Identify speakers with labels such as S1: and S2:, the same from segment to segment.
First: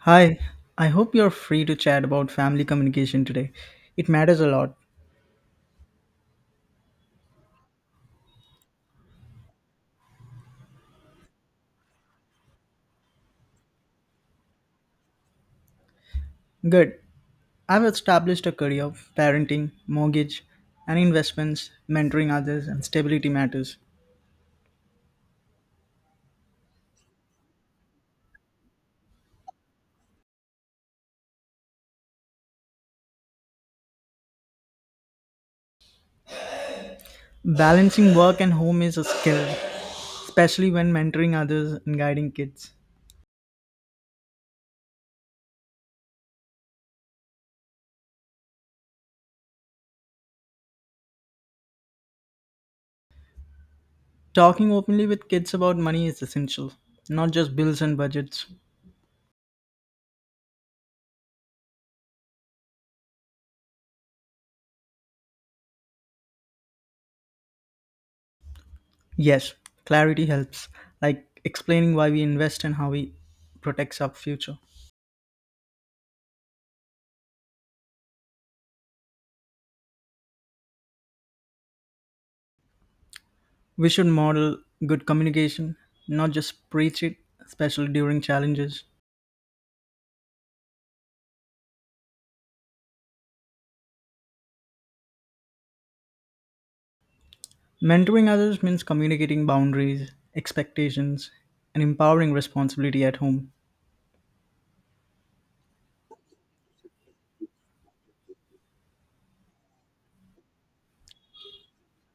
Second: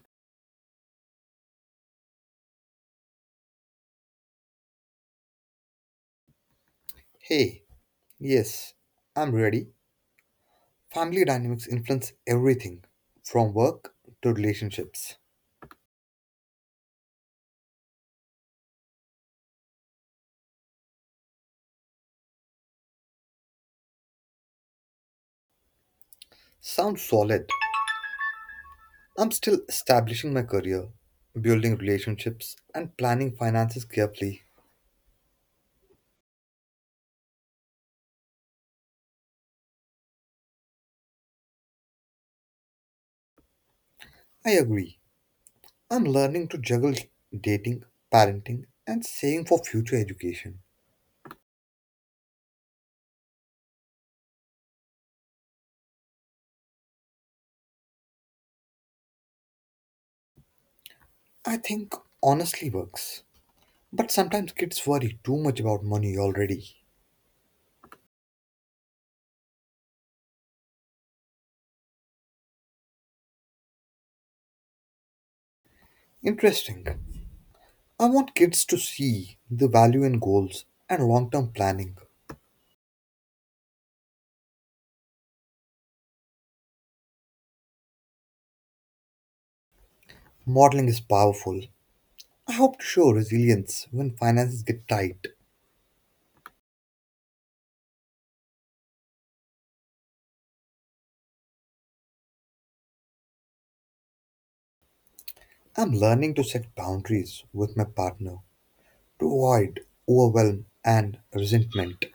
S1: Hi, I hope you're free to chat about family communication today. It matters a lot.
S2: Hey, yes, I'm ready. Family dynamics influence everything from work to relationships.
S1: Good. I've established a career of parenting, mortgage, and investments, mentoring others, and stability matters.
S2: Sounds solid. I'm still establishing my career, building relationships, and planning finances carefully.
S1: Balancing work and home is a skill, especially when mentoring others and guiding kids.
S2: I agree. I'm learning to juggle dating, parenting, and saving for future education.
S1: Talking openly with kids about money is essential, not just bills and budgets.
S2: I think honestly works. But sometimes kids worry too much about money already.
S1: Yes, clarity helps, like explaining why we invest and how we protects our future.
S2: Interesting. I want kids to see the value in goals and long term planning.
S1: We should model good communication, not just preach it, especially during challenges.
S2: Modeling is powerful. I hope to show resilience when finances get tight.
S1: Mentoring others means communicating boundaries, expectations, and empowering responsibility at home.
S2: I'm learning to set boundaries with my partner to avoid overwhelm and resentment.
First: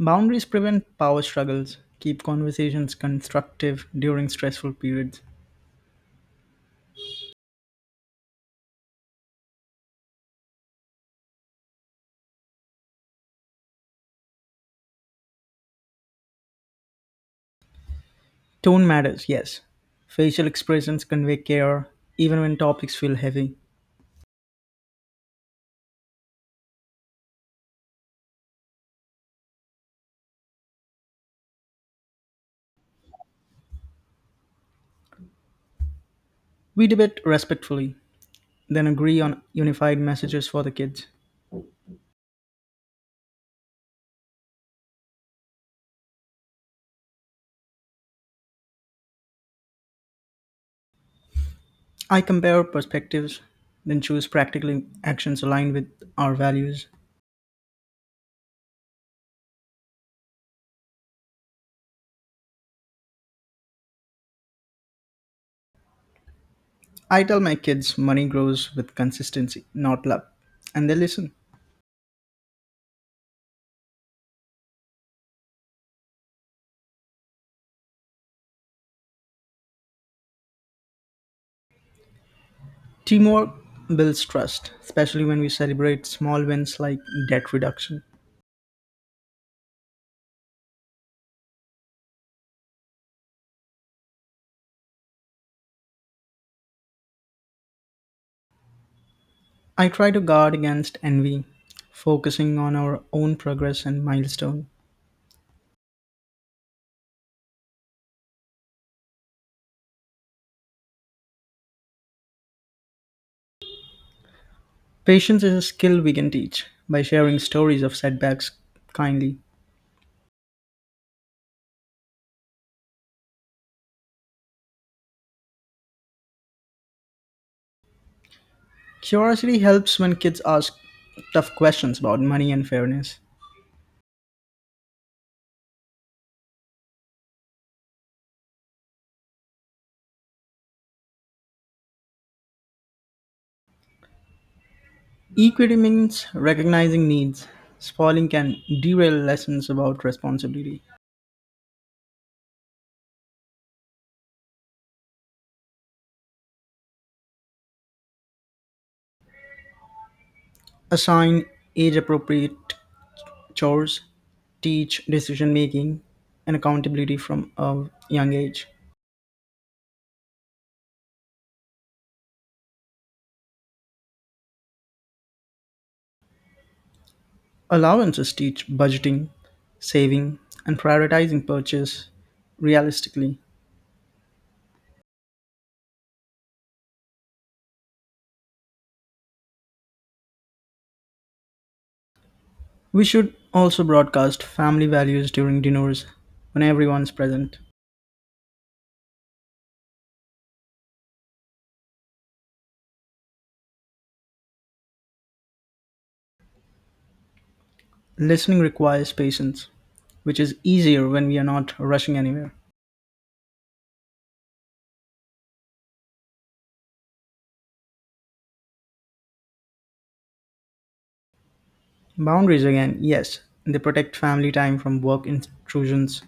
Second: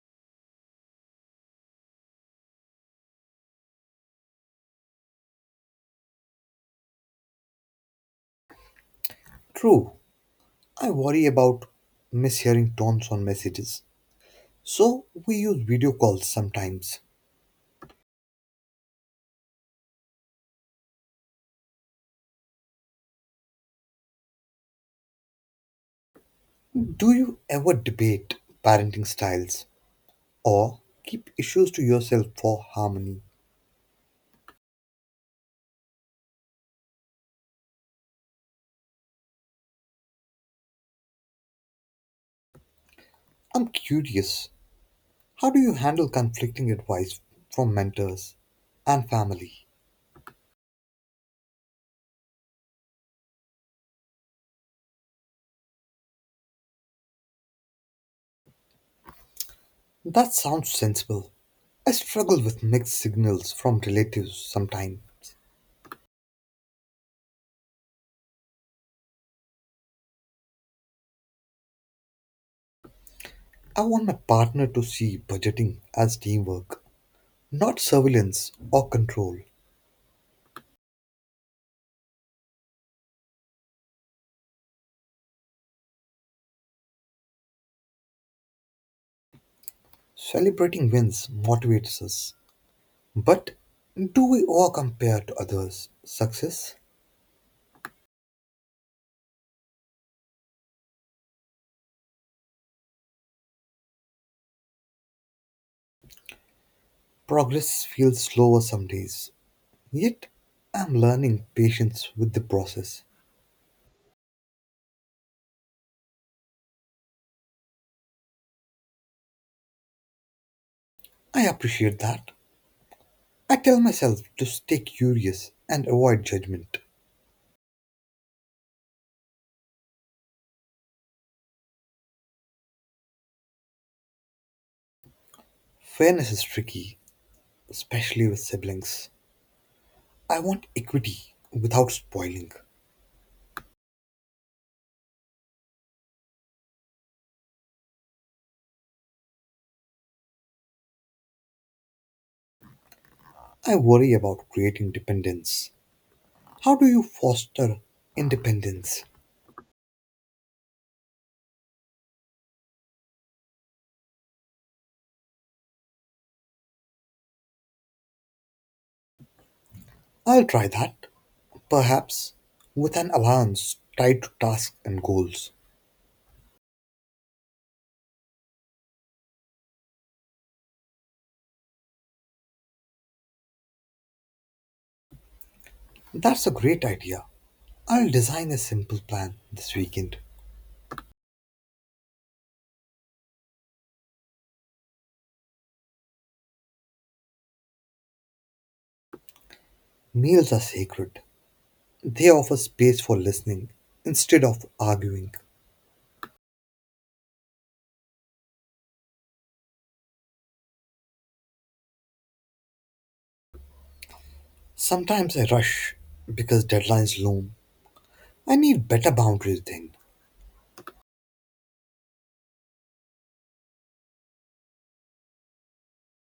S1: Boundaries prevent power struggles, keep conversations constructive during stressful periods.
S2: True, I worry about mishearing tones on messages, so we use video calls sometimes.
S1: Tone matters, yes. Facial expressions convey care, even when topics feel heavy.
S2: Do you ever debate parenting styles or keep issues to yourself for harmony?
S1: We debate respectfully, then agree on unified messages for the kids.
S2: I'm curious. How do you handle conflicting advice from mentors and family?
S1: I compare perspectives, then choose practical actions aligned with our values.
S2: That sounds sensible. I struggle with mixed signals from relatives sometimes.
S1: I tell my kids money grows with consistency, not luck, and they listen.
S2: I want my partner to see budgeting as teamwork, not surveillance or control.
S1: Teamwork builds trust, especially when we celebrate small wins like debt reduction.
S2: Celebrating wins motivates us. But do we all compare to others' success?
S1: I try to guard against envy, focusing on our own progress and milestone.
S2: Progress feels slower some days. Yet, I'm learning patience with the process.
S1: Patience is a skill we can teach by sharing stories of setbacks kindly.
S2: I appreciate that. I tell myself to stay curious and avoid judgment.
S1: Curiosity helps when kids ask tough questions about money and fairness.
S2: Fairness is tricky, especially with siblings. I want equity without spoiling.
S1: Equity means recognizing needs. Spoiling can derail lessons about responsibility.
S2: I worry about creating dependence. How do you foster independence?
S1: Assign age appropriate chores, teach decision making and accountability from a young age.
S2: I'll try that, perhaps with an allowance tied to tasks and goals.
S1: Allowances teach budgeting, saving, and prioritizing purchase realistically.
S2: That's a great idea. I'll design a simple plan this weekend.
S1: We should also broadcast family values during dinners when everyone's present.
S2: Meals are sacred, they offer space for listening instead of arguing.
S1: Listening requires patience, which is easier when we are not rushing anywhere.
S2: Sometimes I rush because deadlines loom. I need better boundaries then.
S1: Boundaries again, yes, they protect family time from work intrusions.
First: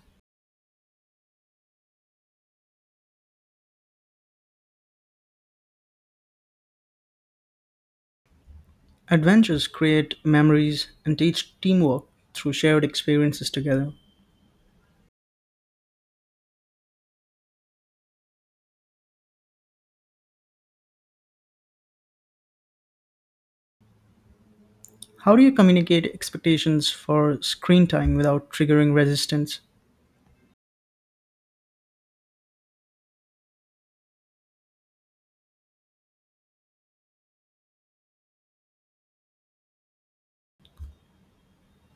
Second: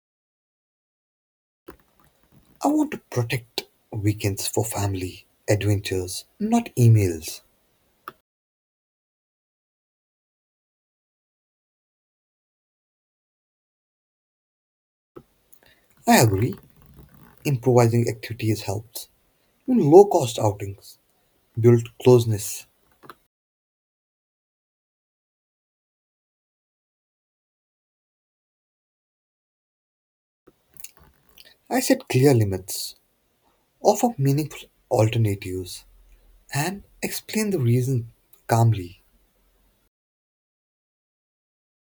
S2: I want to protect weekends for family, adventures, not emails.
S1: Adventures create memories and teach teamwork through shared experiences together.
S2: I agree, improvising activities helps. Even low cost outings build closeness.
S1: How do you communicate expectations for screen time without triggering resistance?
S2: I set clear limits, offer meaningful alternatives, and explain the reason calmly.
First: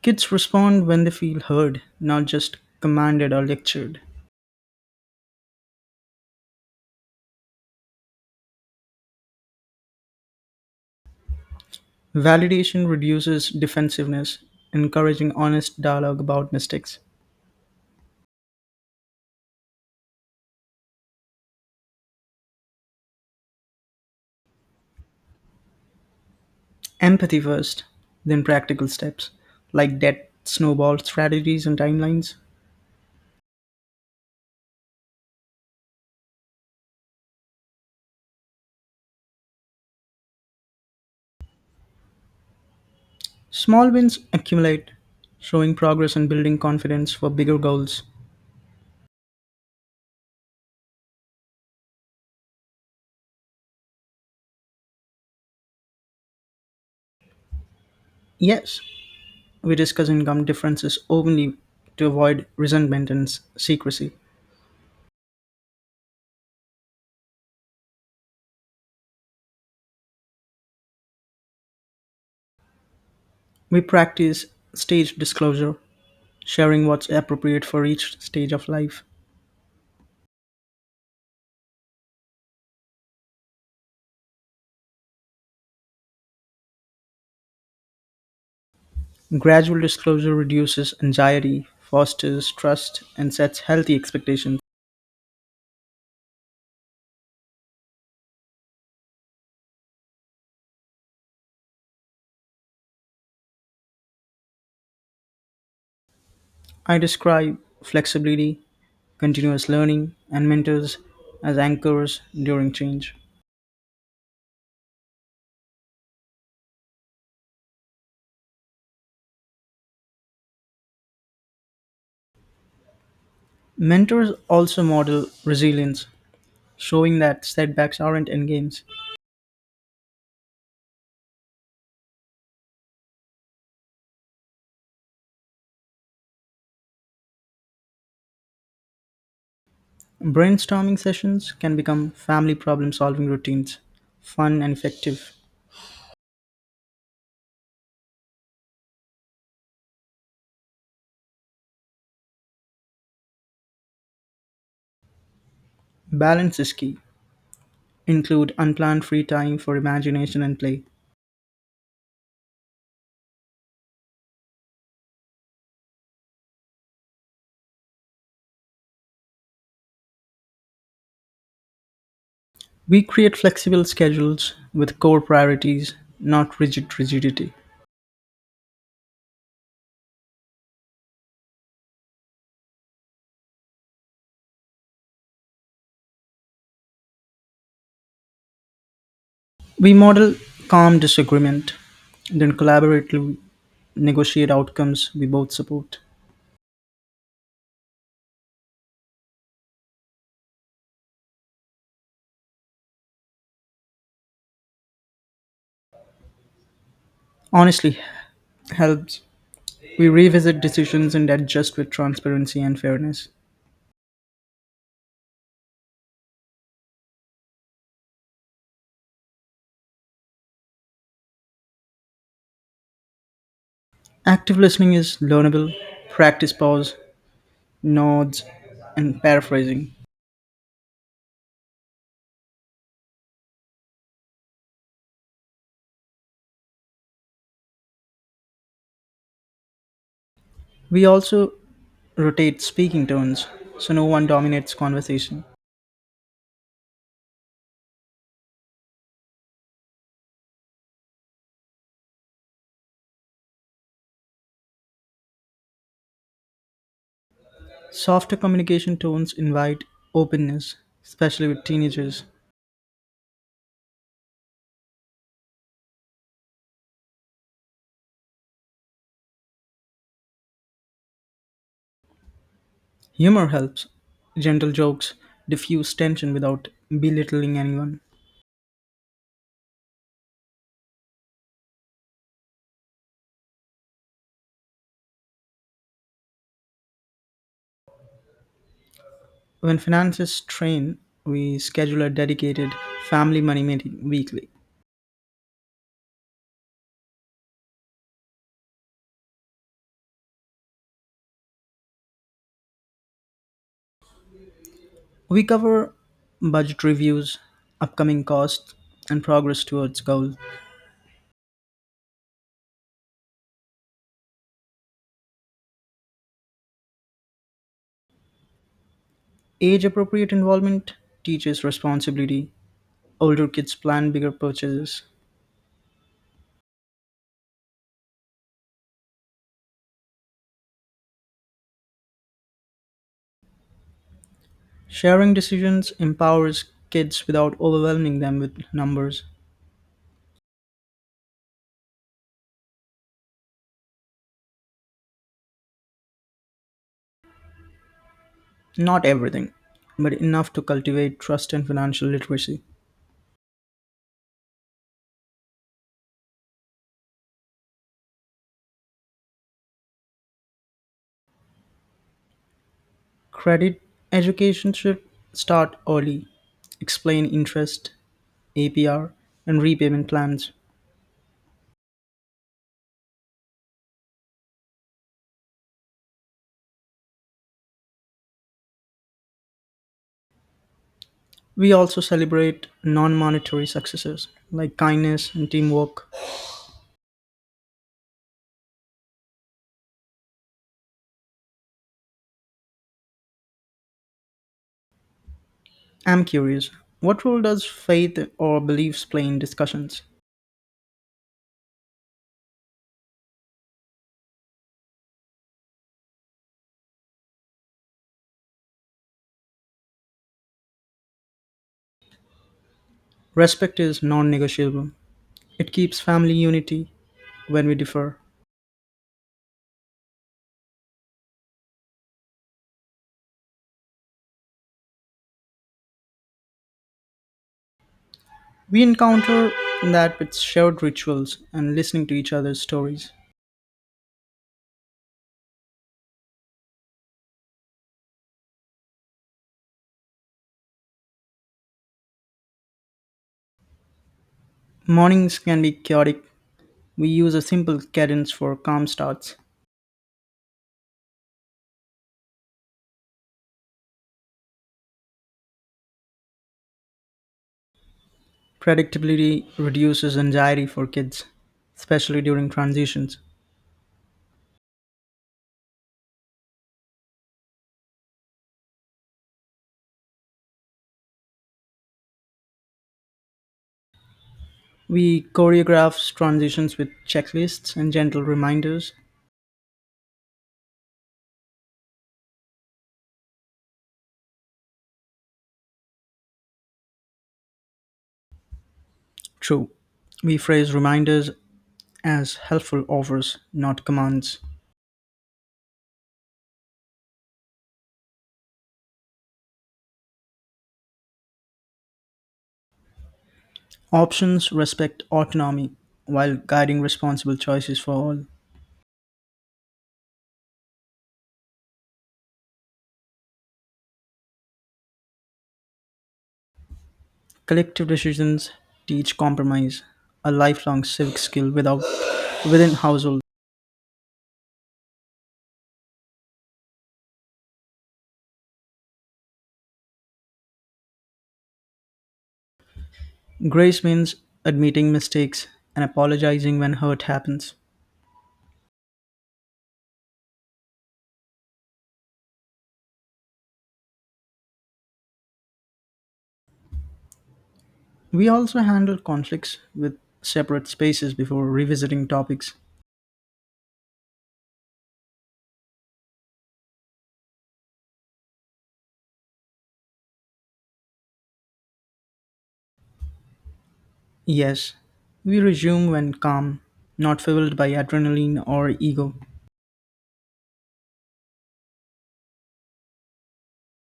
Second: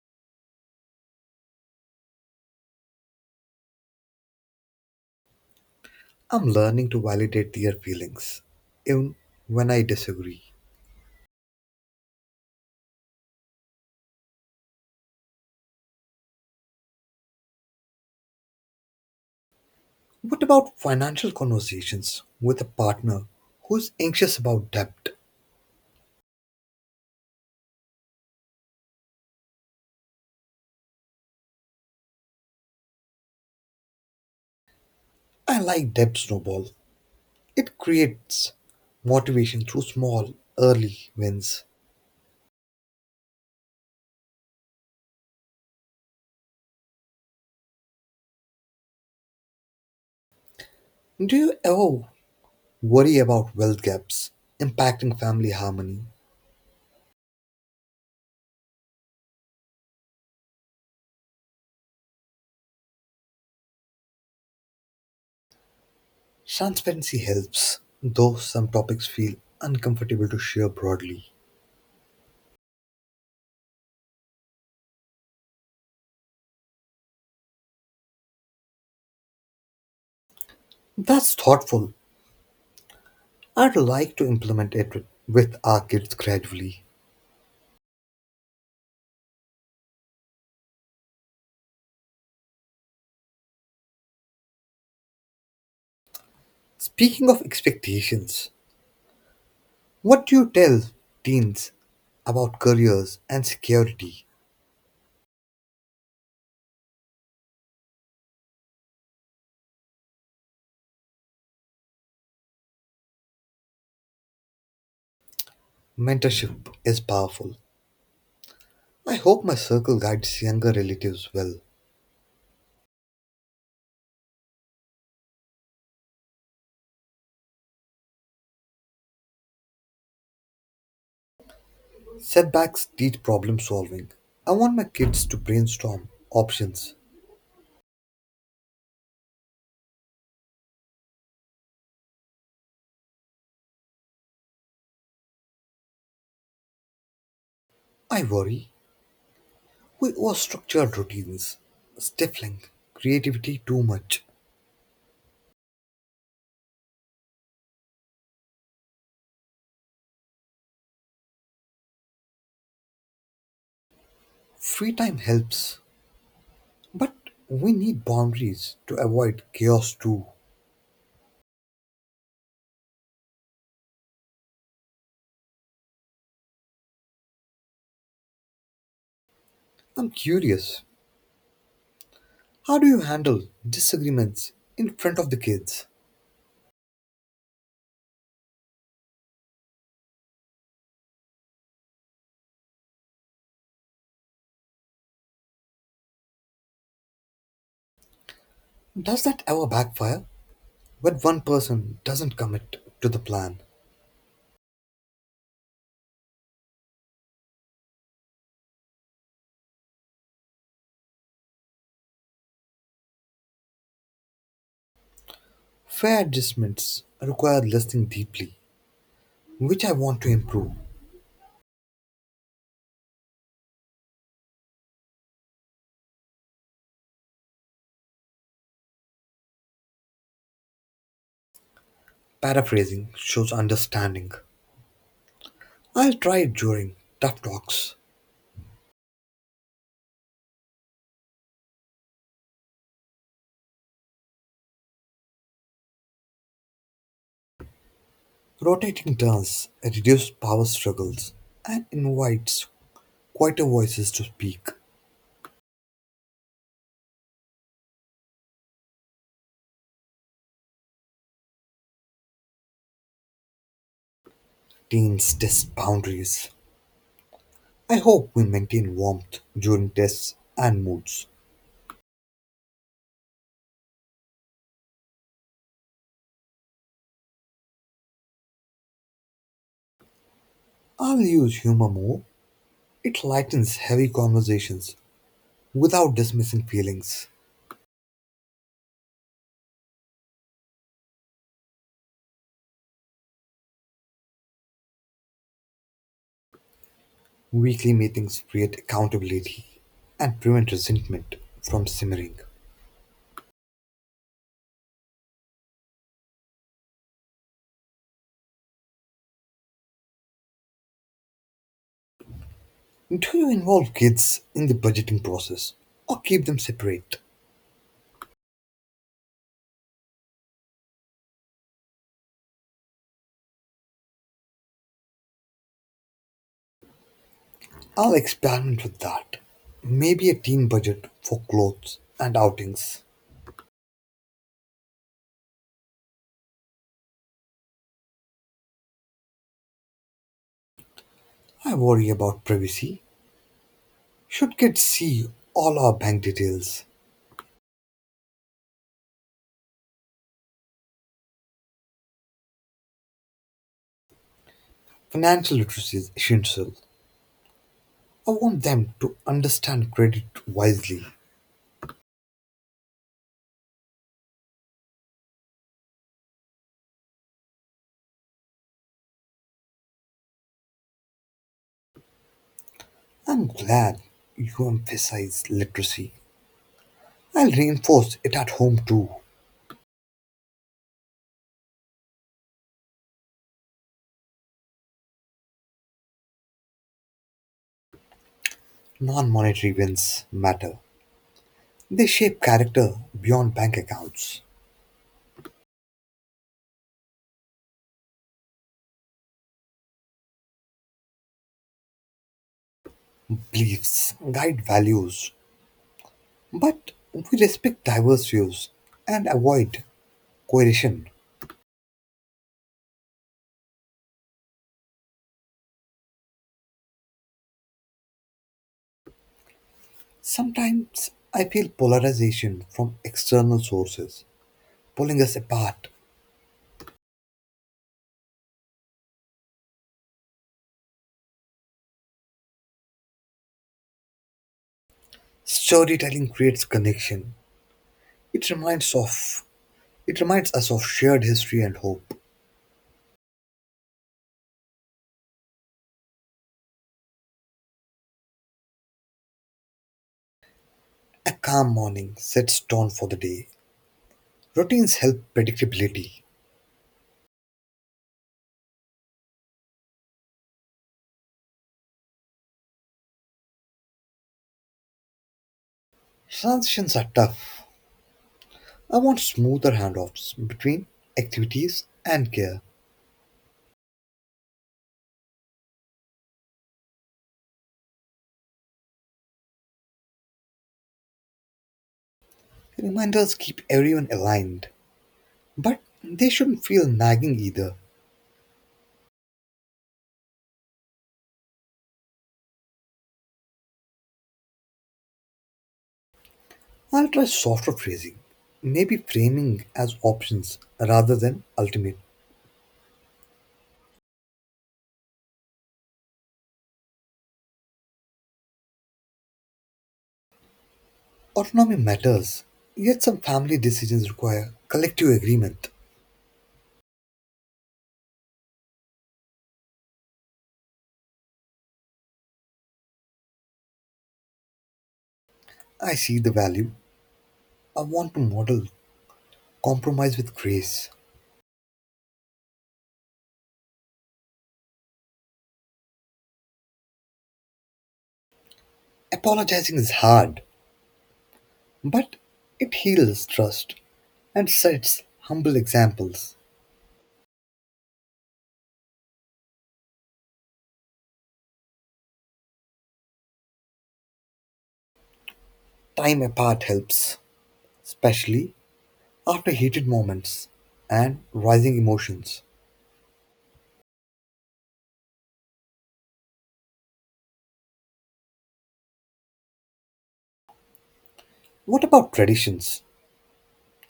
S1: Kids respond when they feel heard, not just commanded or lectured.
S2: I'm learning to validate their feelings, even when I disagree.
S1: Validation reduces defensiveness, encouraging honest dialogue about mistakes.
S2: What about financial conversations with a partner who's anxious about debt?
S1: Empathy first, then practical steps, like debt, snowball strategies, and timelines.
S2: I like debt snowball. It creates motivation through small, early wins.
S1: Small wins accumulate, showing progress and building confidence for bigger goals.
S2: Do you ever worry about wealth gaps impacting family harmony?
S1: Yes, we discuss income differences openly to avoid resentment and secrecy.
S2: Transparency helps, though some topics feel uncomfortable to share broadly.
S1: We practice staged disclosure, sharing what's appropriate for each stage of life.
S2: That's thoughtful. I'd like to implement it with our kids gradually.
S1: Gradual disclosure reduces anxiety, fosters trust, and sets healthy expectations.
S2: Speaking of expectations, what do you tell teens about careers and security?
S1: I describe flexibility, continuous learning, and mentors as anchors during change.
S2: Mentorship is powerful. I hope my circle guides younger relatives well.
S1: Mentors also model resilience, showing that setbacks aren't endgames.
S2: Setbacks teach problem solving. I want my kids to brainstorm options.
S1: Brainstorming sessions can become family problem solving routines, fun and effective.
S2: I worry we overstructured routines, stifling creativity too much.
S1: Balance is key. Include unplanned free time for imagination and play.
S2: Free time helps, but we need boundaries to avoid chaos too.
S1: We create flexible schedules with core priorities, not rigid rigidity.
S2: I'm curious, how do you handle disagreements in front of the kids?
S1: We model calm disagreement, then collaboratively negotiate outcomes we both support.
S2: Does that ever backfire? When one person doesn't commit to the plan,
S1: Honestly, helps. We revisit decisions and adjust with transparency and fairness.
S2: fair adjustments require listening deeply, which I want to improve.
S1: Active listening is learnable, practice pause, nods, and paraphrasing.
S2: Paraphrasing shows understanding. I'll try it during tough talks.
S1: We also rotate speaking tones so no one dominates conversation.
S2: Rotating turns reduce power struggles and invites quieter voices to speak.
S1: Softer communication tones invite openness, especially with teenagers.
S2: Teams test boundaries. I hope we maintain warmth during tests and moods.
S1: Humor helps. Gentle jokes diffuse tension without belittling anyone.
S2: I'll use humor more. It lightens heavy conversations without dismissing feelings.
S1: When finances strain, we schedule a dedicated family money meeting weekly.
S2: Weekly meetings create accountability and prevent resentment from simmering.
S1: We cover budget reviews, upcoming costs, and progress towards goal.
S2: Do you involve kids in the budgeting process or keep them separate?
S1: Age appropriate involvement teaches responsibility. Older kids plan bigger purchases.
S2: I'll experiment with that. Maybe a teen budget for clothes and outings.
S1: Sharing decisions empowers kids without overwhelming them with numbers.
S2: I worry about privacy. Should kids see all our bank details?
S1: Not everything, but enough to cultivate trust and financial literacy.
S2: Financial literacy is essential. I want them to understand credit wisely.
S1: Credit education should start early. Explain interest, APR, and repayment plans.
S2: I'm glad you emphasize literacy. I'll reinforce it at home too.
S1: We also celebrate non monetary successes like kindness and teamwork.
S2: Non-monetary wins matter. They shape character beyond bank accounts.
S1: I'm curious, what role does faith or beliefs play in discussions?
S2: Beliefs guide values. But we respect diverse views and avoid coercion.
S1: Respect is non negotiable, it keeps family unity when we differ.
S2: Sometimes I feel polarization from external sources pulling us apart.
S1: We encounter that with shared rituals and listening to each other's stories.
S2: Storytelling creates connection. It reminds of it reminds us of shared history and hope.
S1: Mornings can be chaotic. We use a simple cadence for calm starts.
S2: A calm morning sets tone for the day. Routines help predictability.
S1: Predictability reduces anxiety for kids, especially during transitions.
S2: Transitions are tough. I want smoother handoffs between activities and care.
S1: We choreograph transitions with checklists and gentle reminders.
S2: Reminders keep everyone aligned, but they shouldn't feel nagging either.
S1: True, we phrase reminders as helpful offers, not commands.
S2: I'll try softer phrasing, maybe framing as options rather than ultimate.
S1: Options respect autonomy while guiding responsible choices for all.
S2: Autonomy matters, yet some family decisions require collective agreement.
S1: Collective decisions teach compromise, a lifelong civic skill without, within household.
S2: I see the value. I want to model compromise with grace.
S1: Grace means admitting mistakes and apologizing when hurt happens.
S2: Apologizing is hard, but it heals trust and sets humble examples.
S1: We also handle conflicts with separate spaces before revisiting topics.
S2: Time apart helps, especially after heated moments and rising emotions.
S1: Yes, we resume when calm, not fueled by adrenaline or ego.
S2: What about traditions?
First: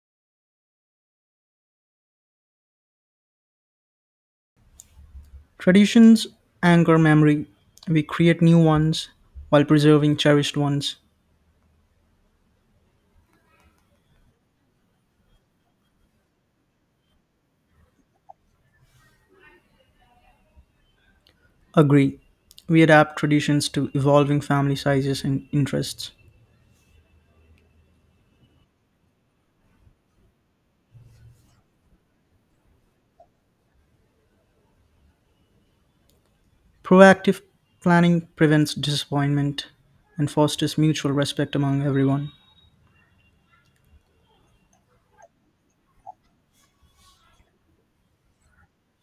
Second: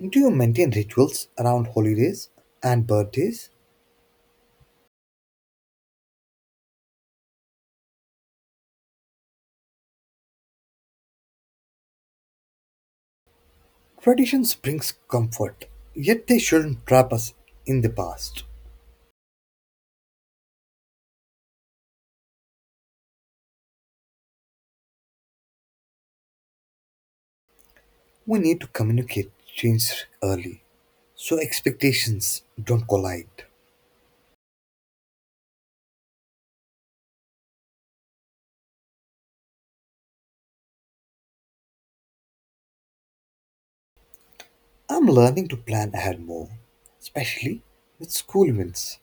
S2: Do you maintain rituals around holidays and birthdays?
S1: Traditions anchor memory. We create new ones while preserving cherished ones.
S2: Traditions brings comfort, yet they shouldn't trap us in the past.
S1: Agree. We adapt traditions to evolving family sizes and interests.
S2: We need to communicate change early so expectations don't collide.
S1: Proactive planning prevents disappointment and fosters mutual respect among everyone.
S2: I'm learning to plan ahead more, especially with school events.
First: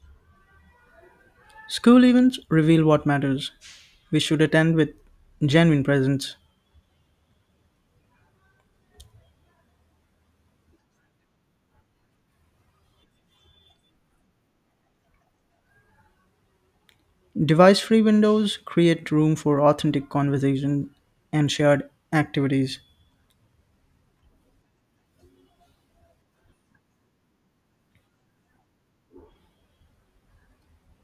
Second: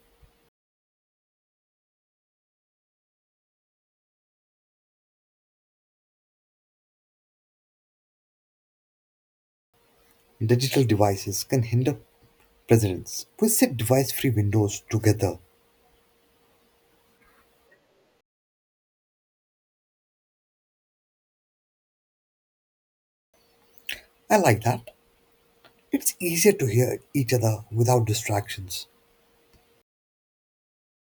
S1: School events reveal what matters. We should attend with genuine presence.
S2: Digital devices can hinder presidents. We sit device free windows together.
S1: Device-free windows create room for authentic conversation and shared activities.
S2: I like that. It's easier to hear each other without distractions.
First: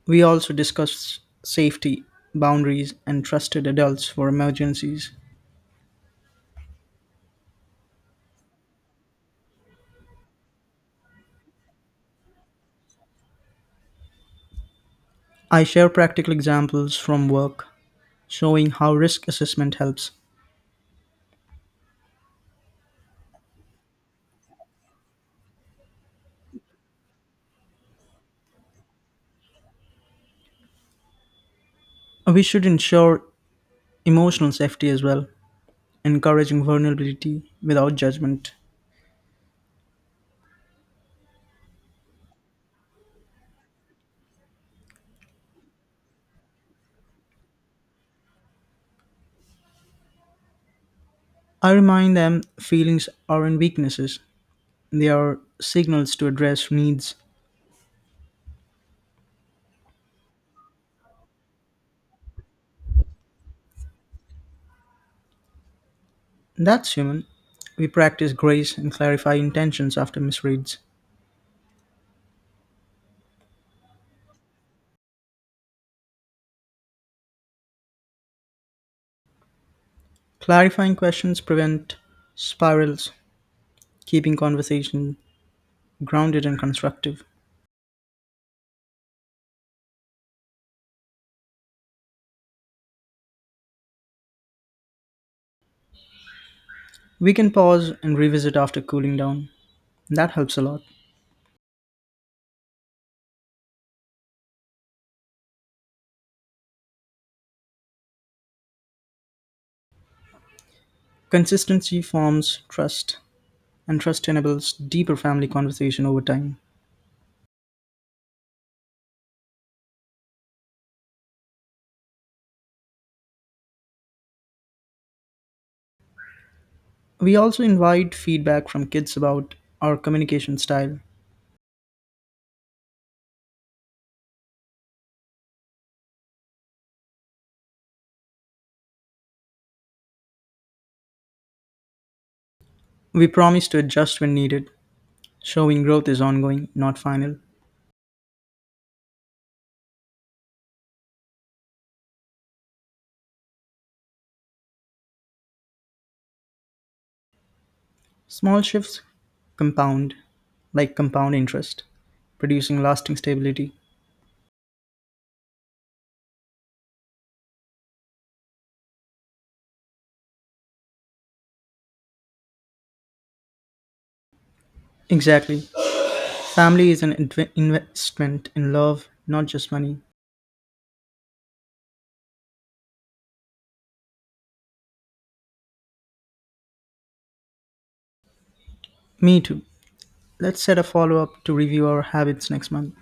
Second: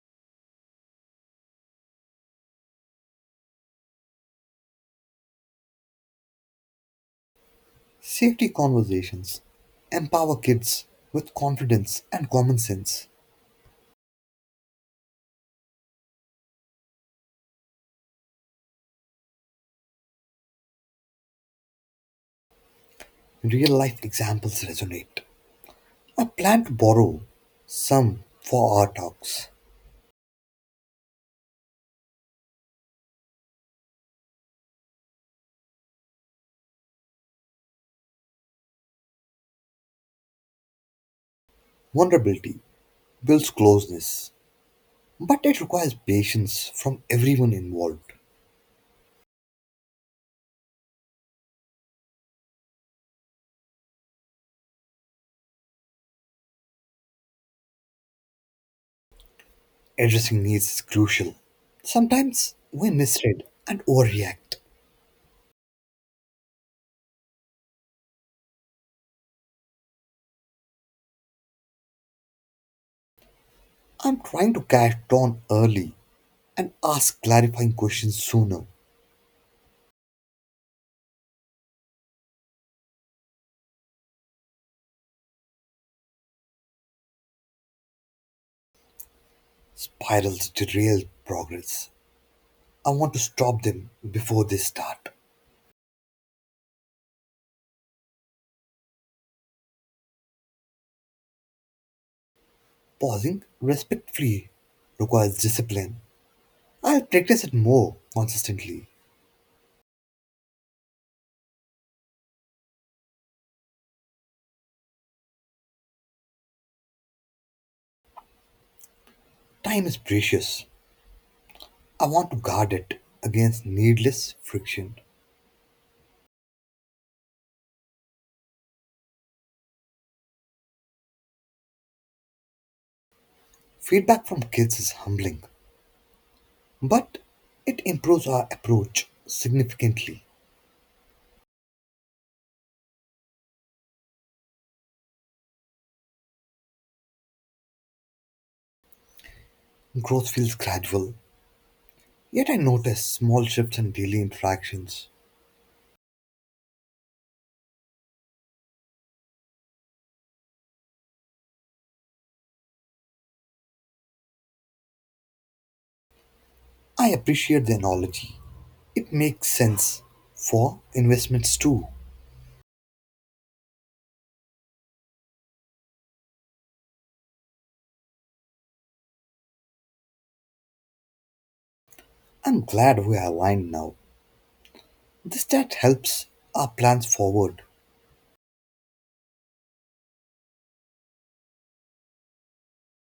S1: We also discuss safety, boundaries, and trusted adults for emergencies.
S2: Safety conversations empower kids with confidence and common sense.
S1: I share practical examples from work showing how risk assessment helps.
S2: Real life examples resonate. I plan to borrow some for our talks.
S1: We should ensure emotional safety as well, encouraging vulnerability without judgment.
S2: Vulnerability builds closeness, but it requires patience from everyone involved.
S1: I remind them feelings aren't weaknesses, they are signals to address needs.
S2: Addressing needs is crucial. Sometimes we misread and overreact.
S1: That's human. We practice grace and clarify intentions after misreads.
S2: I'm trying to catch dawn early and ask clarifying questions sooner.
S1: Clarifying questions prevent spirals, keeping conversation grounded and constructive.
S2: Spirals derail progress. I want to stop them before they start.
S1: We can pause and revisit after cooling down. That helps a lot.
S2: Pausing respectfully requires discipline. I'll practice it more consistently.
S1: Consistency forms trust, and trust enables deeper family conversation over time.
S2: Time is precious. I want to guard it against needless friction.
S1: We also invite feedback from kids about our communication style.
S2: Feedback from kids is humbling, but it improves our approach significantly.
S1: We promise to adjust when needed, showing growth is ongoing, not final.
S2: Growth feels gradual, yet I notice small shifts in daily interactions.
S1: Small shifts compound, like compound interest, producing lasting stability.
S2: I appreciate the analogy. It makes sense for investments too.
S1: Exactly. Family is an investment in love, not just money.
S2: I'm glad we are aligned now. This chat helps our plans forward.
S1: Me too. Let's set a follow up to review our habits next month.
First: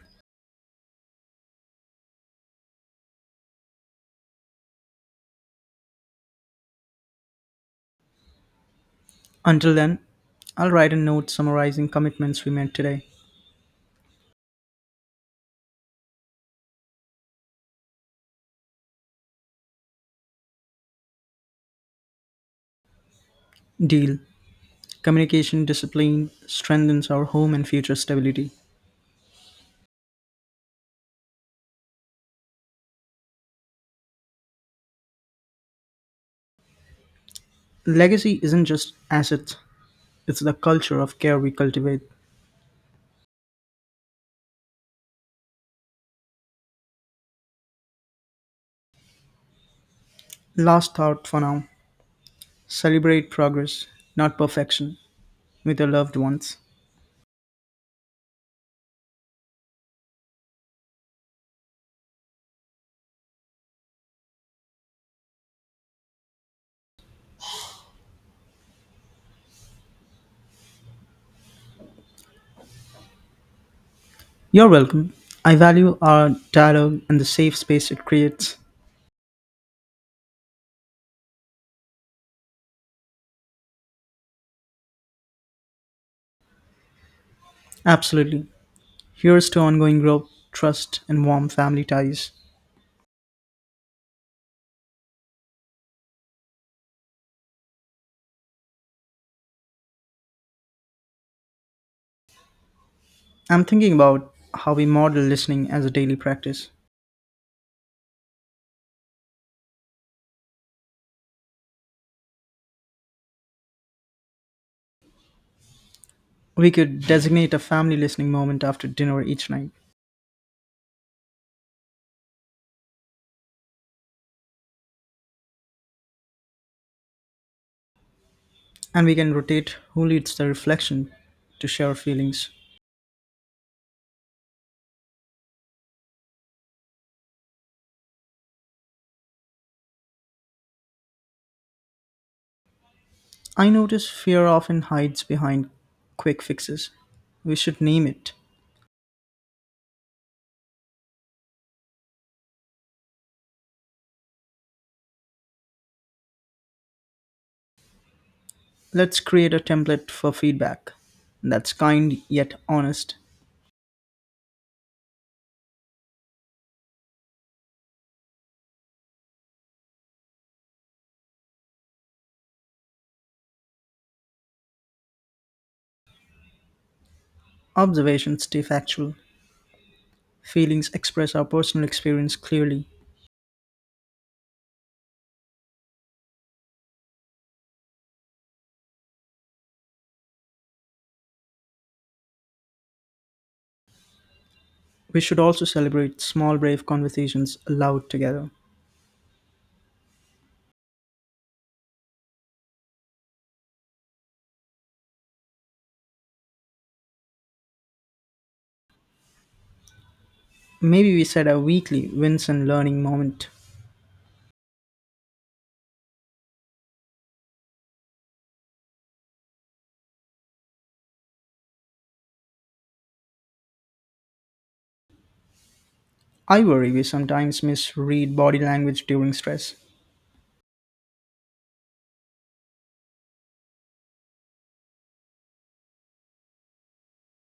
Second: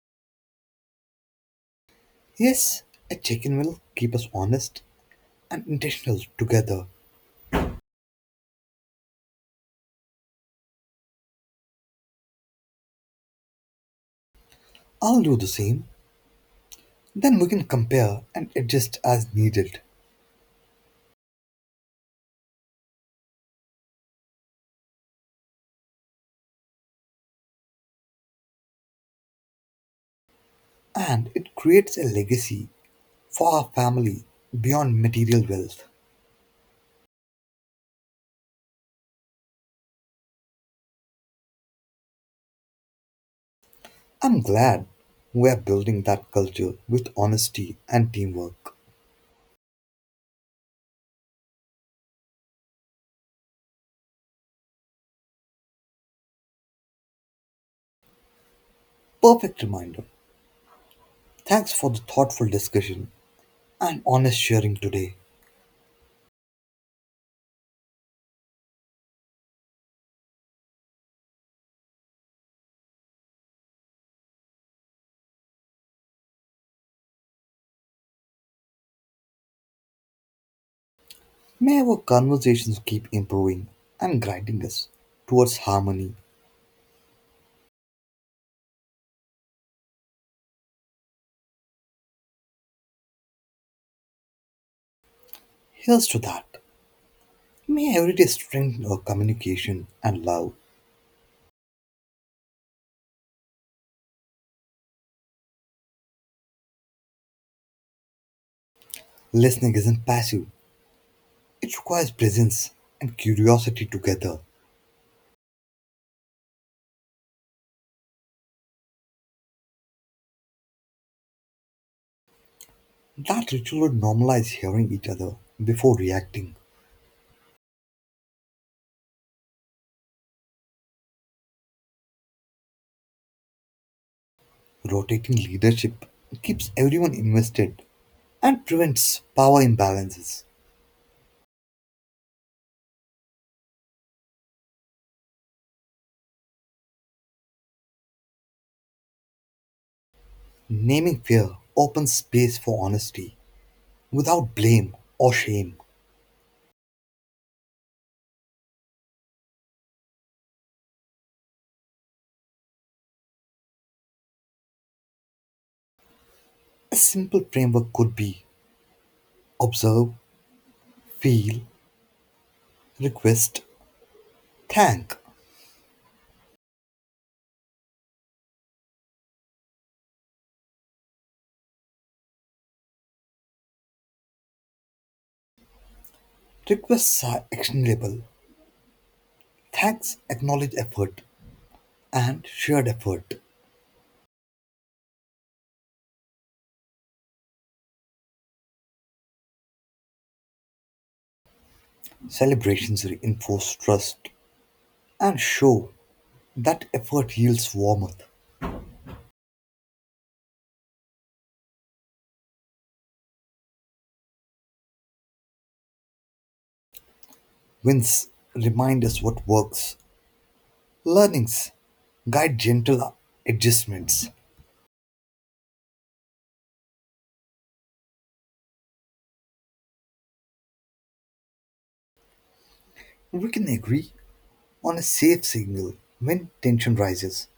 S2: Yes, a check in will keep us honest and intentional together.
S1: Until then, I'll write a note summarizing commitments we made today.
S2: I'll do the same. Then we can compare and adjust as needed.
S1: Deal. Communication discipline strengthens our home and future stability.
S2: And it creates a legacy for our family beyond material wealth.
S1: Legacy isn't just assets, it's the culture of care we cultivate.
S2: I'm glad we are building that culture with honesty and teamwork.
S1: Last thought for now: celebrate progress, not perfection, with your loved ones.
S2: Perfect reminder. Thanks for the thoughtful discussion and honest sharing today.
S1: You're welcome. I value our dialogue and the safe space it creates.
S2: May our conversations keep improving and guiding us towards harmony.
S1: Absolutely. Here's to ongoing growth, trust, and warm family ties.
S2: Here's to that. May every day strengthen our communication and love.
S1: I'm thinking about how we model listening as a daily practice.
S2: Listening isn't passive, it requires presence and curiosity together.
S1: We could designate a family listening moment after dinner each night,
S2: That ritual would normalize hearing each other before reacting.
S1: and we can rotate who leads the reflection to share feelings.
S2: Rotating leadership keeps everyone invested and prevents power imbalances.
S1: I notice fear often hides behind quick fixes. We should name it.
S2: Naming fear opens space for honesty without blame or shame.
S1: Let's create a template for feedback that's kind yet honest.
S2: A simple framework could be observe, feel, request, thank.
S1: Observations stay factual. Feelings express our personal experience clearly.
S2: Requests are actionable, thanks acknowledge effort and shared effort.
S1: We should also celebrate small, brave conversations aloud together.
S2: Celebrations reinforce trust and show that effort yields warmth.
S1: Maybe we set a weekly wins and learning moment.
S2: Wins remind us what works. Learnings guide gentle adjustments.
S1: I worry we sometimes misread body language during stress.
S2: We can agree on a safe signal when tension rises.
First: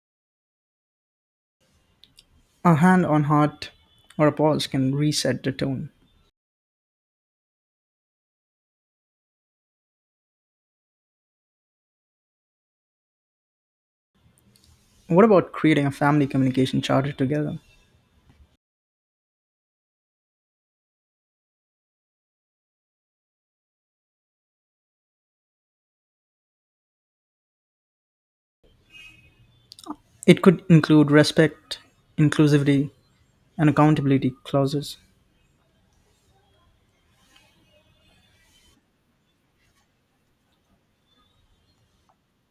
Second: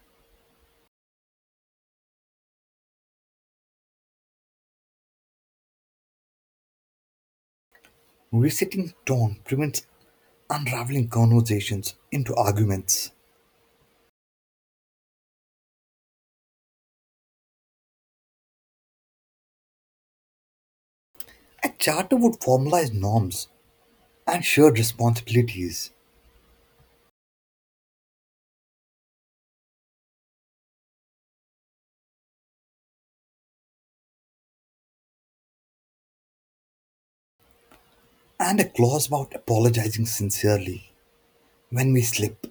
S1: A hand on heart or a pause can reset the tone.
S2: Resetting tone prevents unraveling conversations into arguments.
S1: What about creating a family communication charter together?
S2: A charter would formalize norms and shared responsibilities,
S1: It could include respect, inclusivity, and accountability clauses.
S2: and a clause about apologizing sincerely when we slip.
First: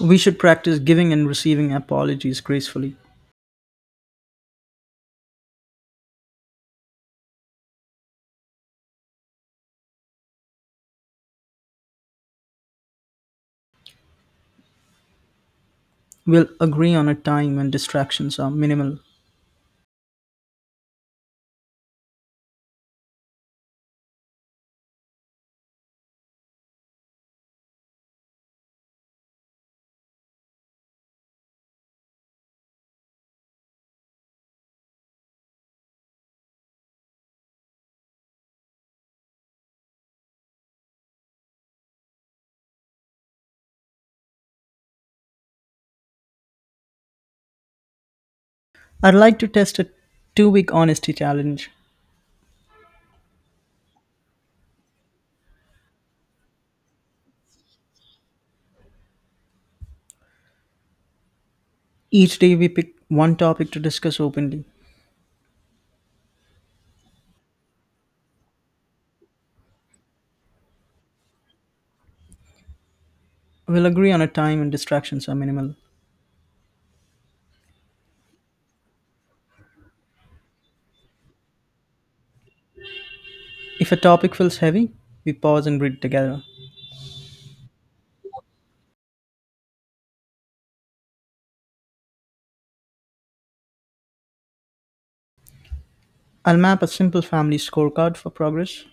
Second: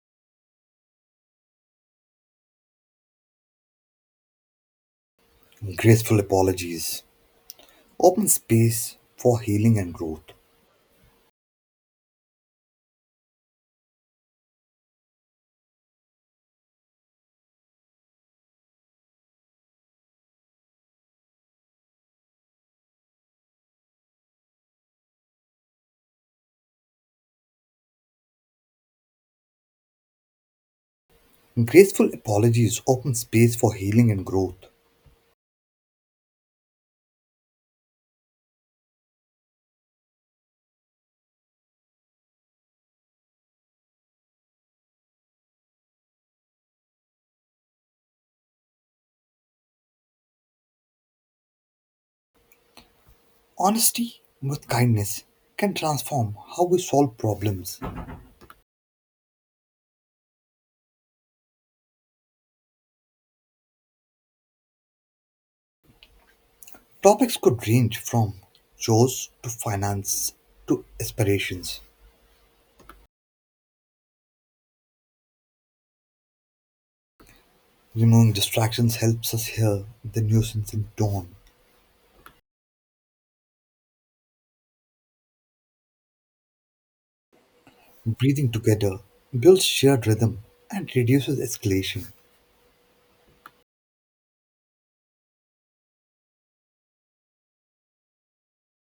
S1: We should practice giving and receiving apologies gracefully.
S2: Graceful apologies open space for healing and growth.
S1: We'll agree on a time when distractions are minimal.
S2: Graceful apologies open space for healing and growth.
S1: I'd like to test a 2 week honesty challenge.
S2: Honesty with kindness can transform how we solve problems.
S1: Each day we pick one topic to discuss openly.
S2: Topics could range from chores to finance to aspirations.
S1: We'll agree on a time when distractions are minimal.
S2: Removing distractions helps us hear the nuisance in tone.
S1: If a topic feels heavy, we pause and breathe together.
S2: Breathing together builds shared rhythm and reduces escalation.
S1: I'll map a simple family scorecard for progress.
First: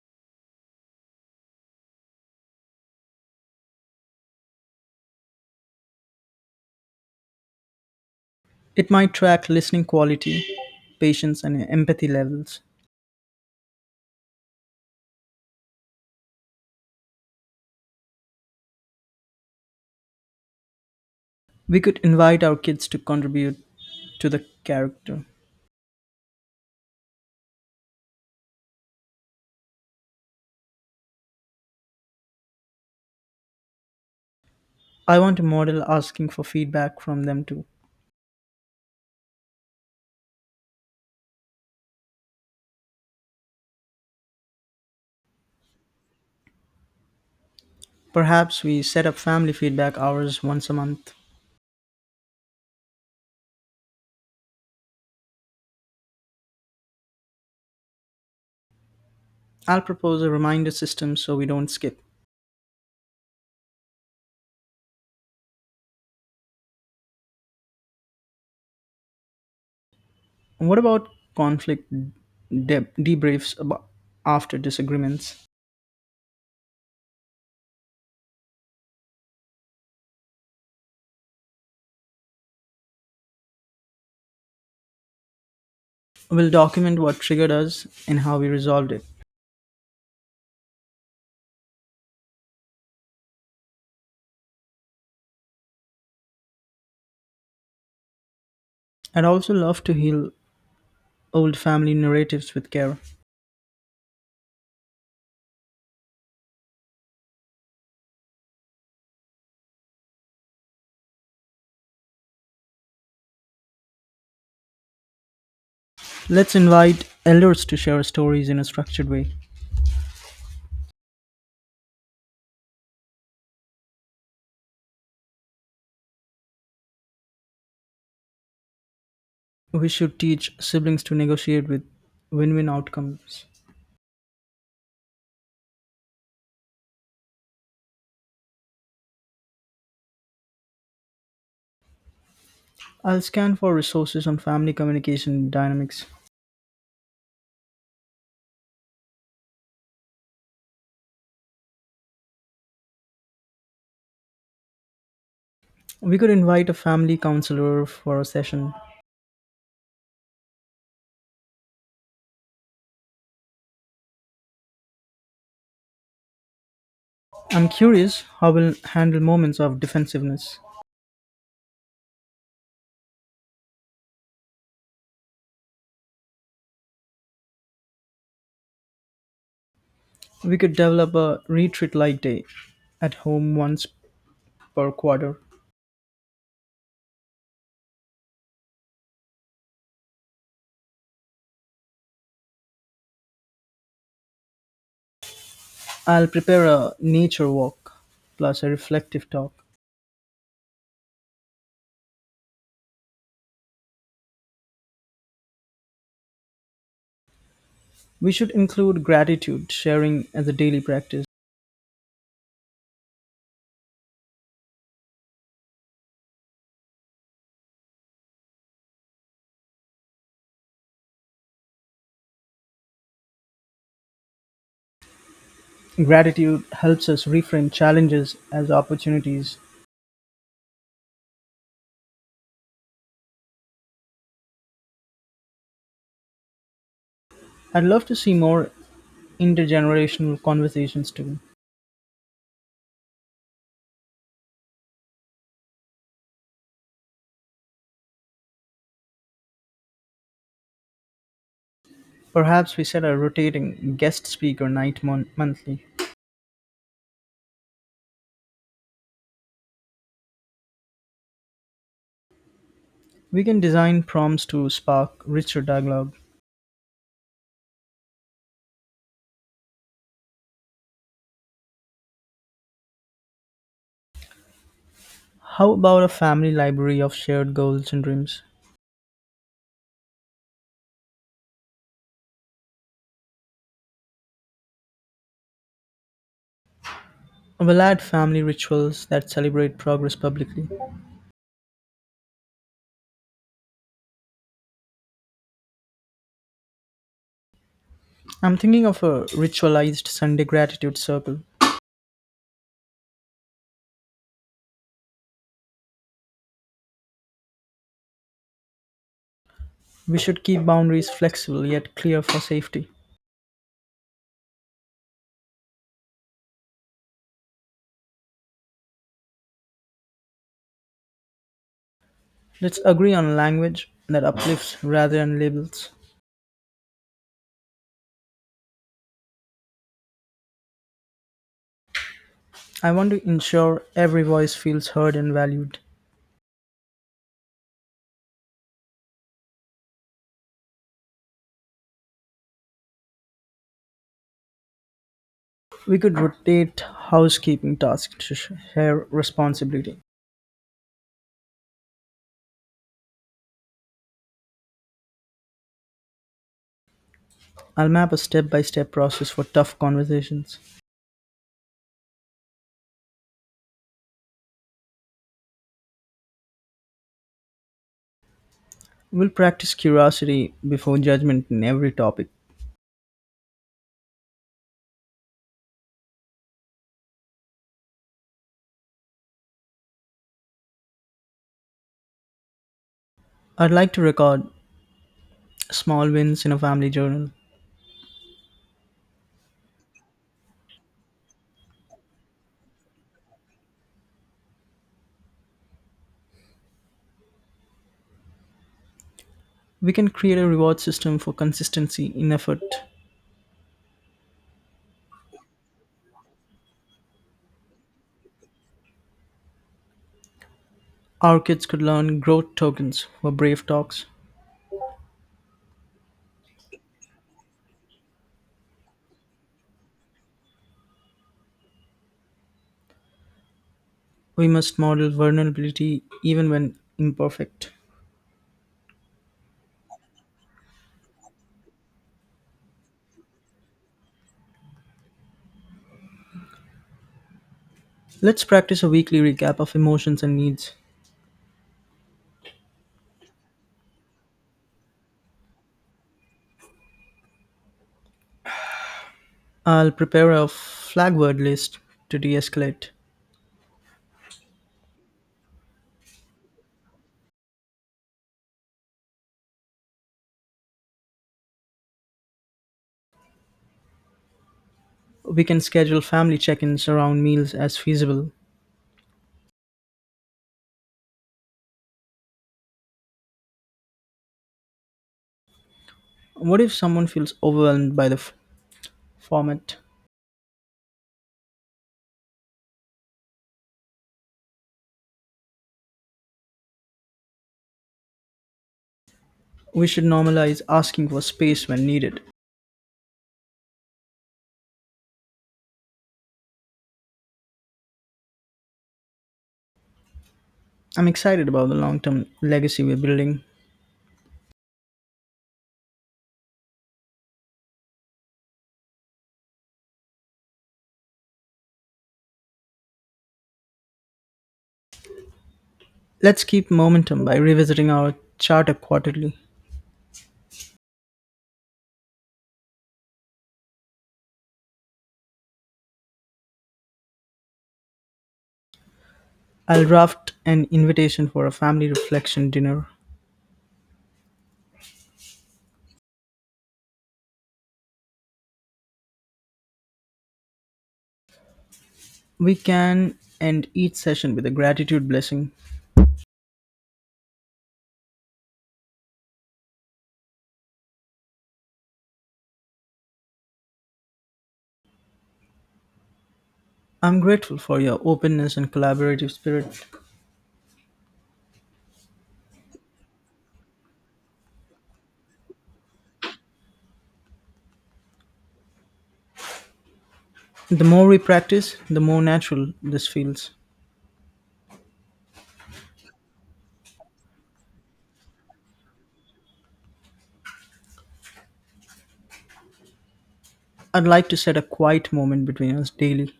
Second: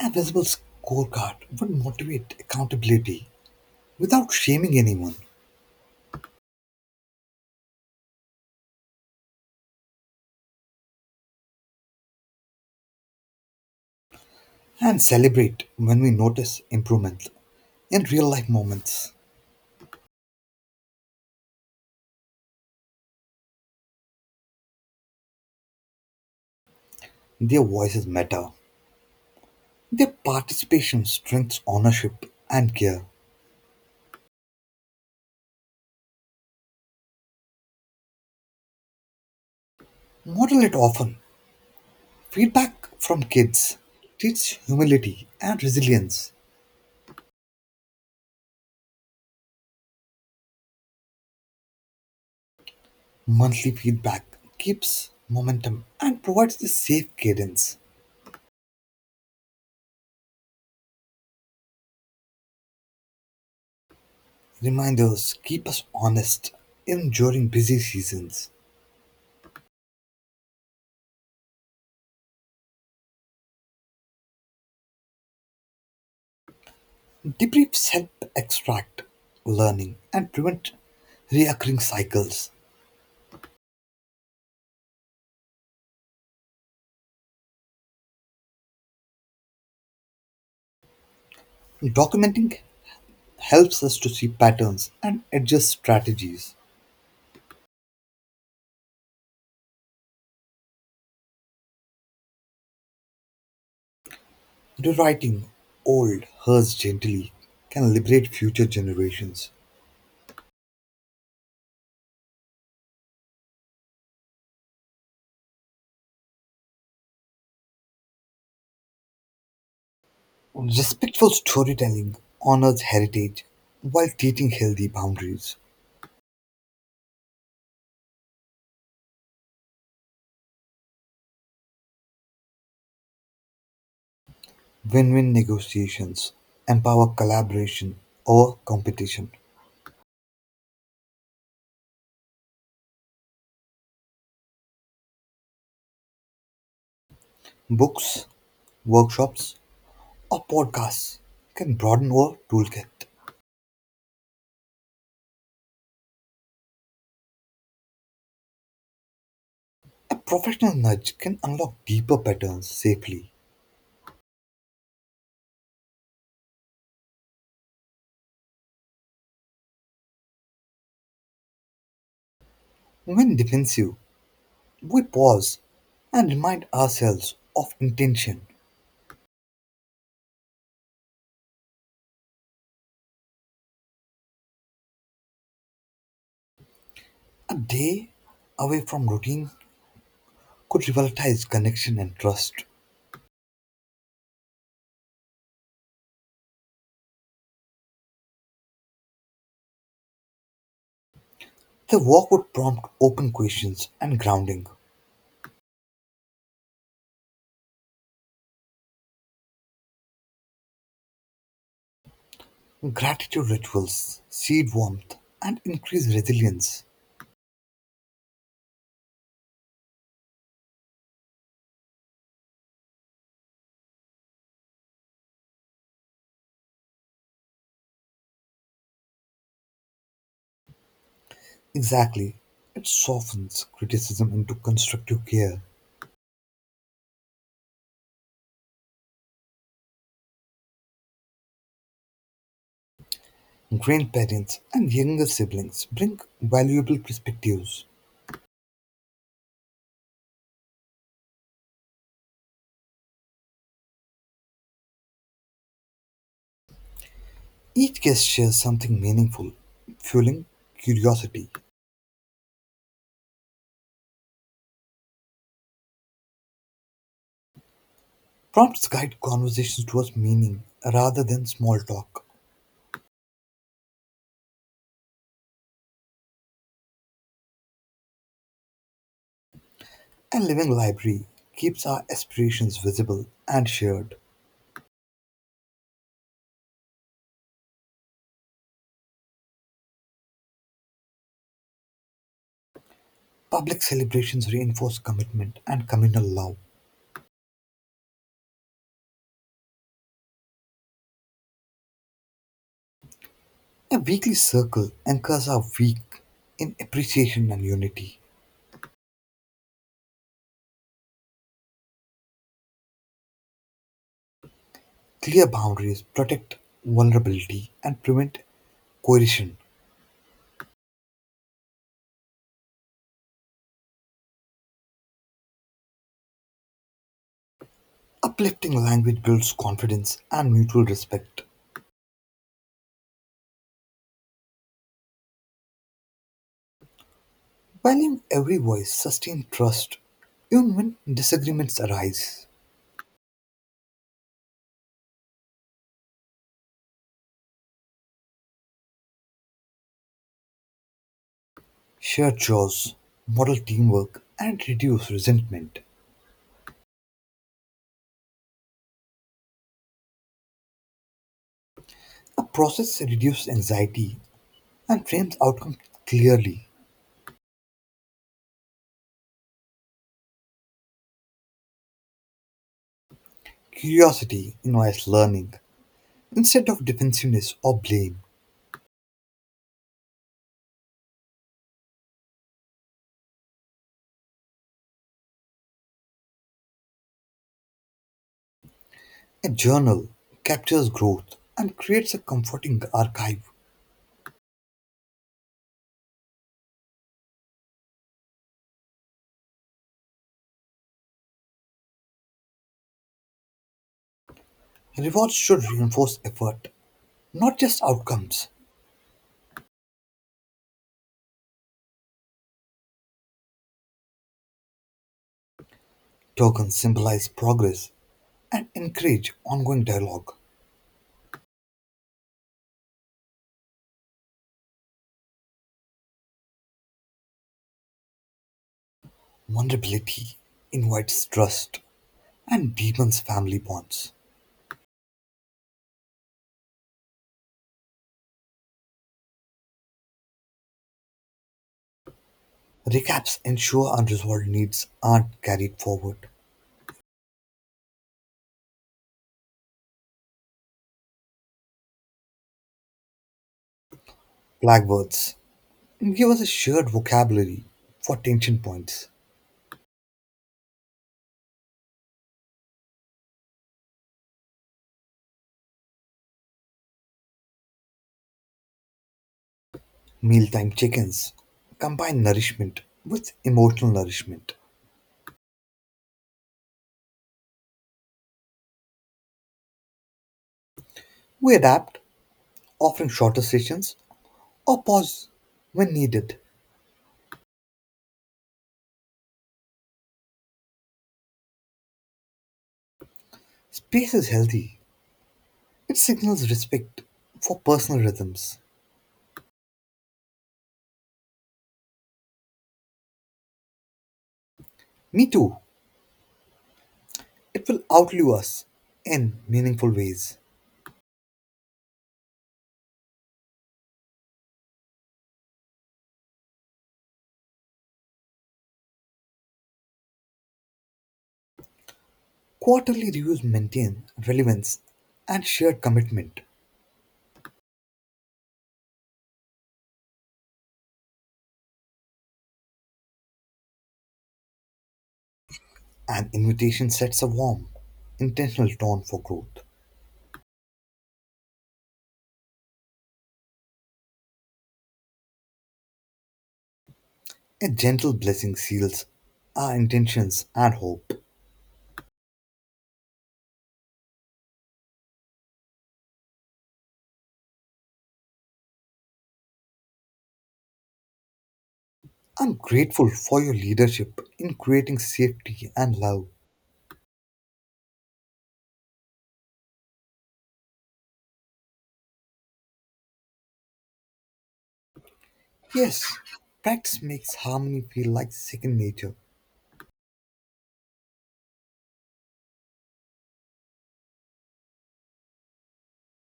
S2: A visible scorecard would motivate accountability without shaming anyone,
S1: It might track listening quality, patience, and empathy levels.
S2: and celebrate when we notice improvement in real life moments.
S1: We could invite our kids to contribute to the character.
S2: Their voices matter. Their participation strengthens ownership and care.
S1: I want a model asking for feedback from them too.
S2: Model it often. Feedback from kids teaches humility and resilience.
S1: Perhaps we set up family feedback hours once a month.
S2: Monthly feedback keeps momentum and provides the safe cadence.
S1: I'll propose a reminder system so we don't skip.
S2: Reminders keep us honest even during busy seasons.
S1: What about conflict debriefs after disagreements?
S2: Debriefs help extract learning and prevent reoccurring cycles.
S1: We'll document what triggered us and how we resolved it.
S2: Documenting helps us to see patterns and adjust strategies.
S1: I'd also love to heal old family narratives with care.
S2: Rewriting old hurts gently can liberate future generations.
S1: Let's invite elders to share stories in a structured way.
S2: Respectful storytelling honors heritage while teaching healthy boundaries.
S1: We should teach siblings to negotiate with win win outcomes.
S2: Win-win negotiations empower collaboration over competition.
S1: I'll scan for resources on family communication dynamics.
S2: Books, workshops, or podcasts can broaden our toolkit.
S1: We could invite a family counselor for a session.
S2: A professional nudge can unlock deeper patterns safely.
S1: I'm curious how we'll handle moments of defensiveness.
S2: When defensive, we pause and remind ourselves of intention.
S1: We could develop a retreat like day at home once per quarter.
S2: A day away from routine could revitalize connection and trust.
S1: I'll prepare a nature walk plus a reflective talk.
S2: The walk would prompt open questions and grounding.
S1: We should include gratitude sharing as a daily practice.
S2: Gratitude rituals seed warmth and increase resilience.
S1: Gratitude helps us reframe challenges as opportunities.
S2: Exactly. It softens criticism into constructive care.
S1: I'd love to see more intergenerational conversations too.
S2: Grandparents and younger siblings bring valuable perspectives.
S1: Perhaps we set a rotating guest speaker night monthly.
S2: Each guest shares something meaningful, fueling curiosity.
S1: We can design prompts to spark richer dialogue.
S2: Prompts guide conversations towards meaning rather than small talk.
S1: How about a family library of shared goals and dreams?
S2: A living library keeps our aspirations visible and shared.
S1: We'll add family rituals that celebrate progress publicly.
S2: Public celebrations reinforce commitment and communal love.
S1: I'm thinking of a ritualized Sunday gratitude circle.
S2: A weekly circle anchors our week in appreciation and unity.
S1: We should keep boundaries flexible yet clear for safety.
S2: Clear boundaries protect vulnerability and prevent coercion.
S1: Let's agree on language that uplifts rather than labels.
S2: Uplifting language builds confidence and mutual respect.
S1: I want to ensure every voice feels heard and valued.
S2: Valuing every voice sustains trust even when disagreements arise.
S1: We could rotate housekeeping tasks to share responsibility.
S2: Shared chores model teamwork and reduce resentment.
S1: I'll map a step by step process for tough conversations.
S2: A process reduces anxiety and frames outcomes clearly.
S1: We'll practice curiosity before judgment in every topic.
S2: Curiosity invites learning instead of defensiveness or blame.
S1: I'd like to record small wins in a family journal.
S2: A journal captures growth and creates a comforting archive.
S1: We can create a reward system for consistency in effort.
S2: Rewards should reinforce effort, not just outcomes.
S1: Our kids could learn growth tokens for brave talks.
S2: Tokens symbolize progress and encourage ongoing dialogue.
S1: We must model vulnerability even when imperfect.
S2: Vulnerability invites trust and deepens family bonds.
S1: Let's practice a weekly recap of emotions and needs.
S2: Recaps ensure unresolved needs aren't carried forward.
S1: I'll prepare a flag word list to de escalate.
S2: Blackbirds give us a shared vocabulary for tension points.
S1: We can schedule family check ins around meals as feasible.
S2: Mealtime chickens combine nourishment with emotional nourishment.
S1: What if someone feels overwhelmed by the format?
S2: We adapt offering shorter sessions or pause when needed.
S1: We should normalize asking for space when needed.
S2: Space is healthy. It signals respect for personal rhythms.
S1: I'm excited about the long term legacy we're building.
S2: Me too. It will outlive us in meaningful ways.
S1: Let's keep momentum by revisiting our charter quarterly.
S2: Quarterly reviews maintain relevance and shared commitment.
S1: I'll draft an invitation for a family reflection dinner.
S2: An invitation sets a warm, intentional tone for growth.
S1: We can end each session with a gratitude blessing.
S2: A gentle blessing seals our intentions and hope.
S1: I'm grateful for your openness and collaborative spirit.
S2: I'm grateful for your leadership in creating safety and love.
S1: The more we practice, the more natural this feels.
S2: Yes, practice makes harmony feel like second nature,
S1: I'd like to set a quiet moment between us daily.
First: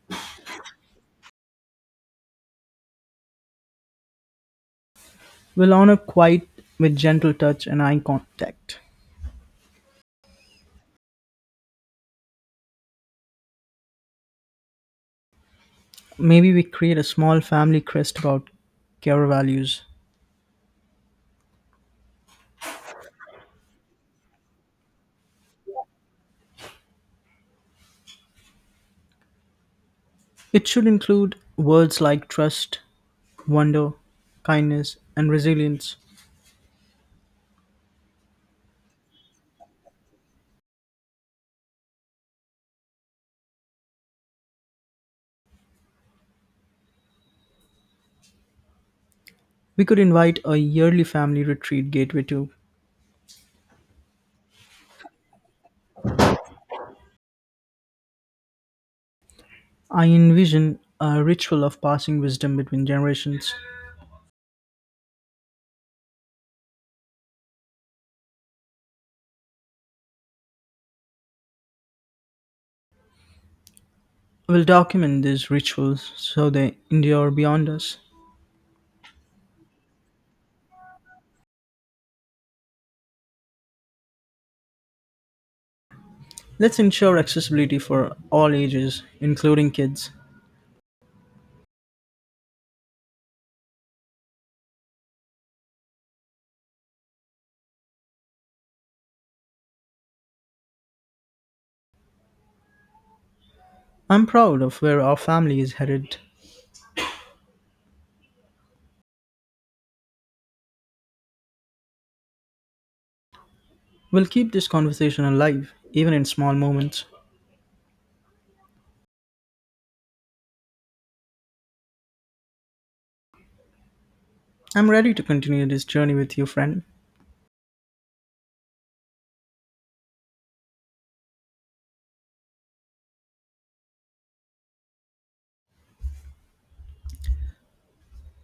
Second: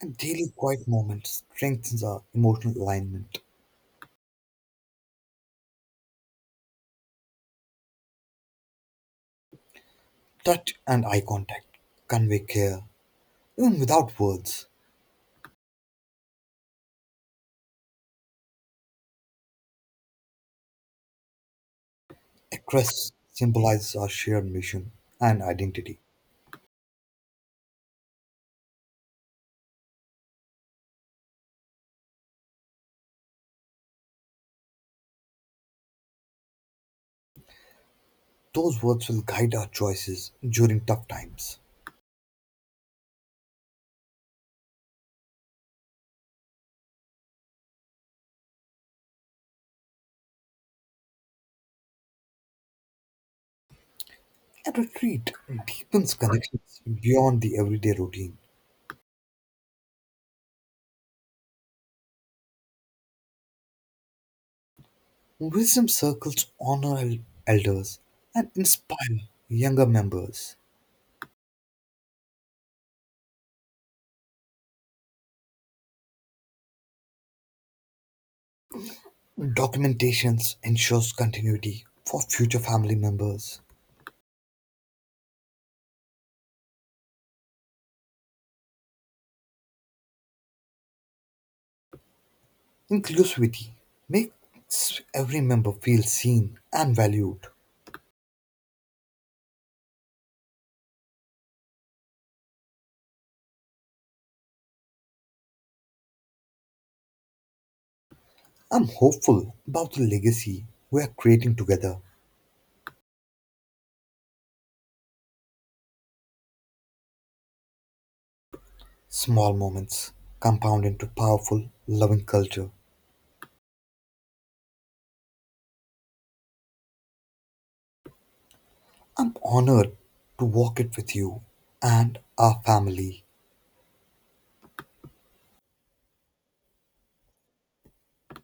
S2: and daily quiet moments strengthens our emotional alignment.
S1: We'll honor quiet with gentle touch and eye contact.
S2: Touch and eye contact convey care, even without words.
S1: Maybe we create a small family crest about care values.
S2: A crest symbolizes our shared mission and identity.
S1: It should include words like trust, wonder, kindness, and resilience.
S2: Those words will guide our choices during tough times.
S1: We could invite a yearly family retreat gateway too.
S2: A retreat deepens connections beyond the everyday routine.
S1: I envision a ritual of passing wisdom between generations.
S2: Wisdom circles honor elders and inspire younger members.
S1: We'll document these rituals so they endure beyond us.
S2: Documentations ensures continuity for future family members.
S1: Let's ensure accessibility for all ages, including kids.
S2: Inclusivity makes every member feel seen and valued.
S1: I'm proud of where our family is headed.
S2: I'm hopeful about the legacy we are creating together.
S1: We'll keep this conversation alive, even in small moments.
S2: Small moments compound into powerful, loving culture.
S1: I'm ready to continue this journey with you, friend.
S2: I'm honored to walk it with you and our family.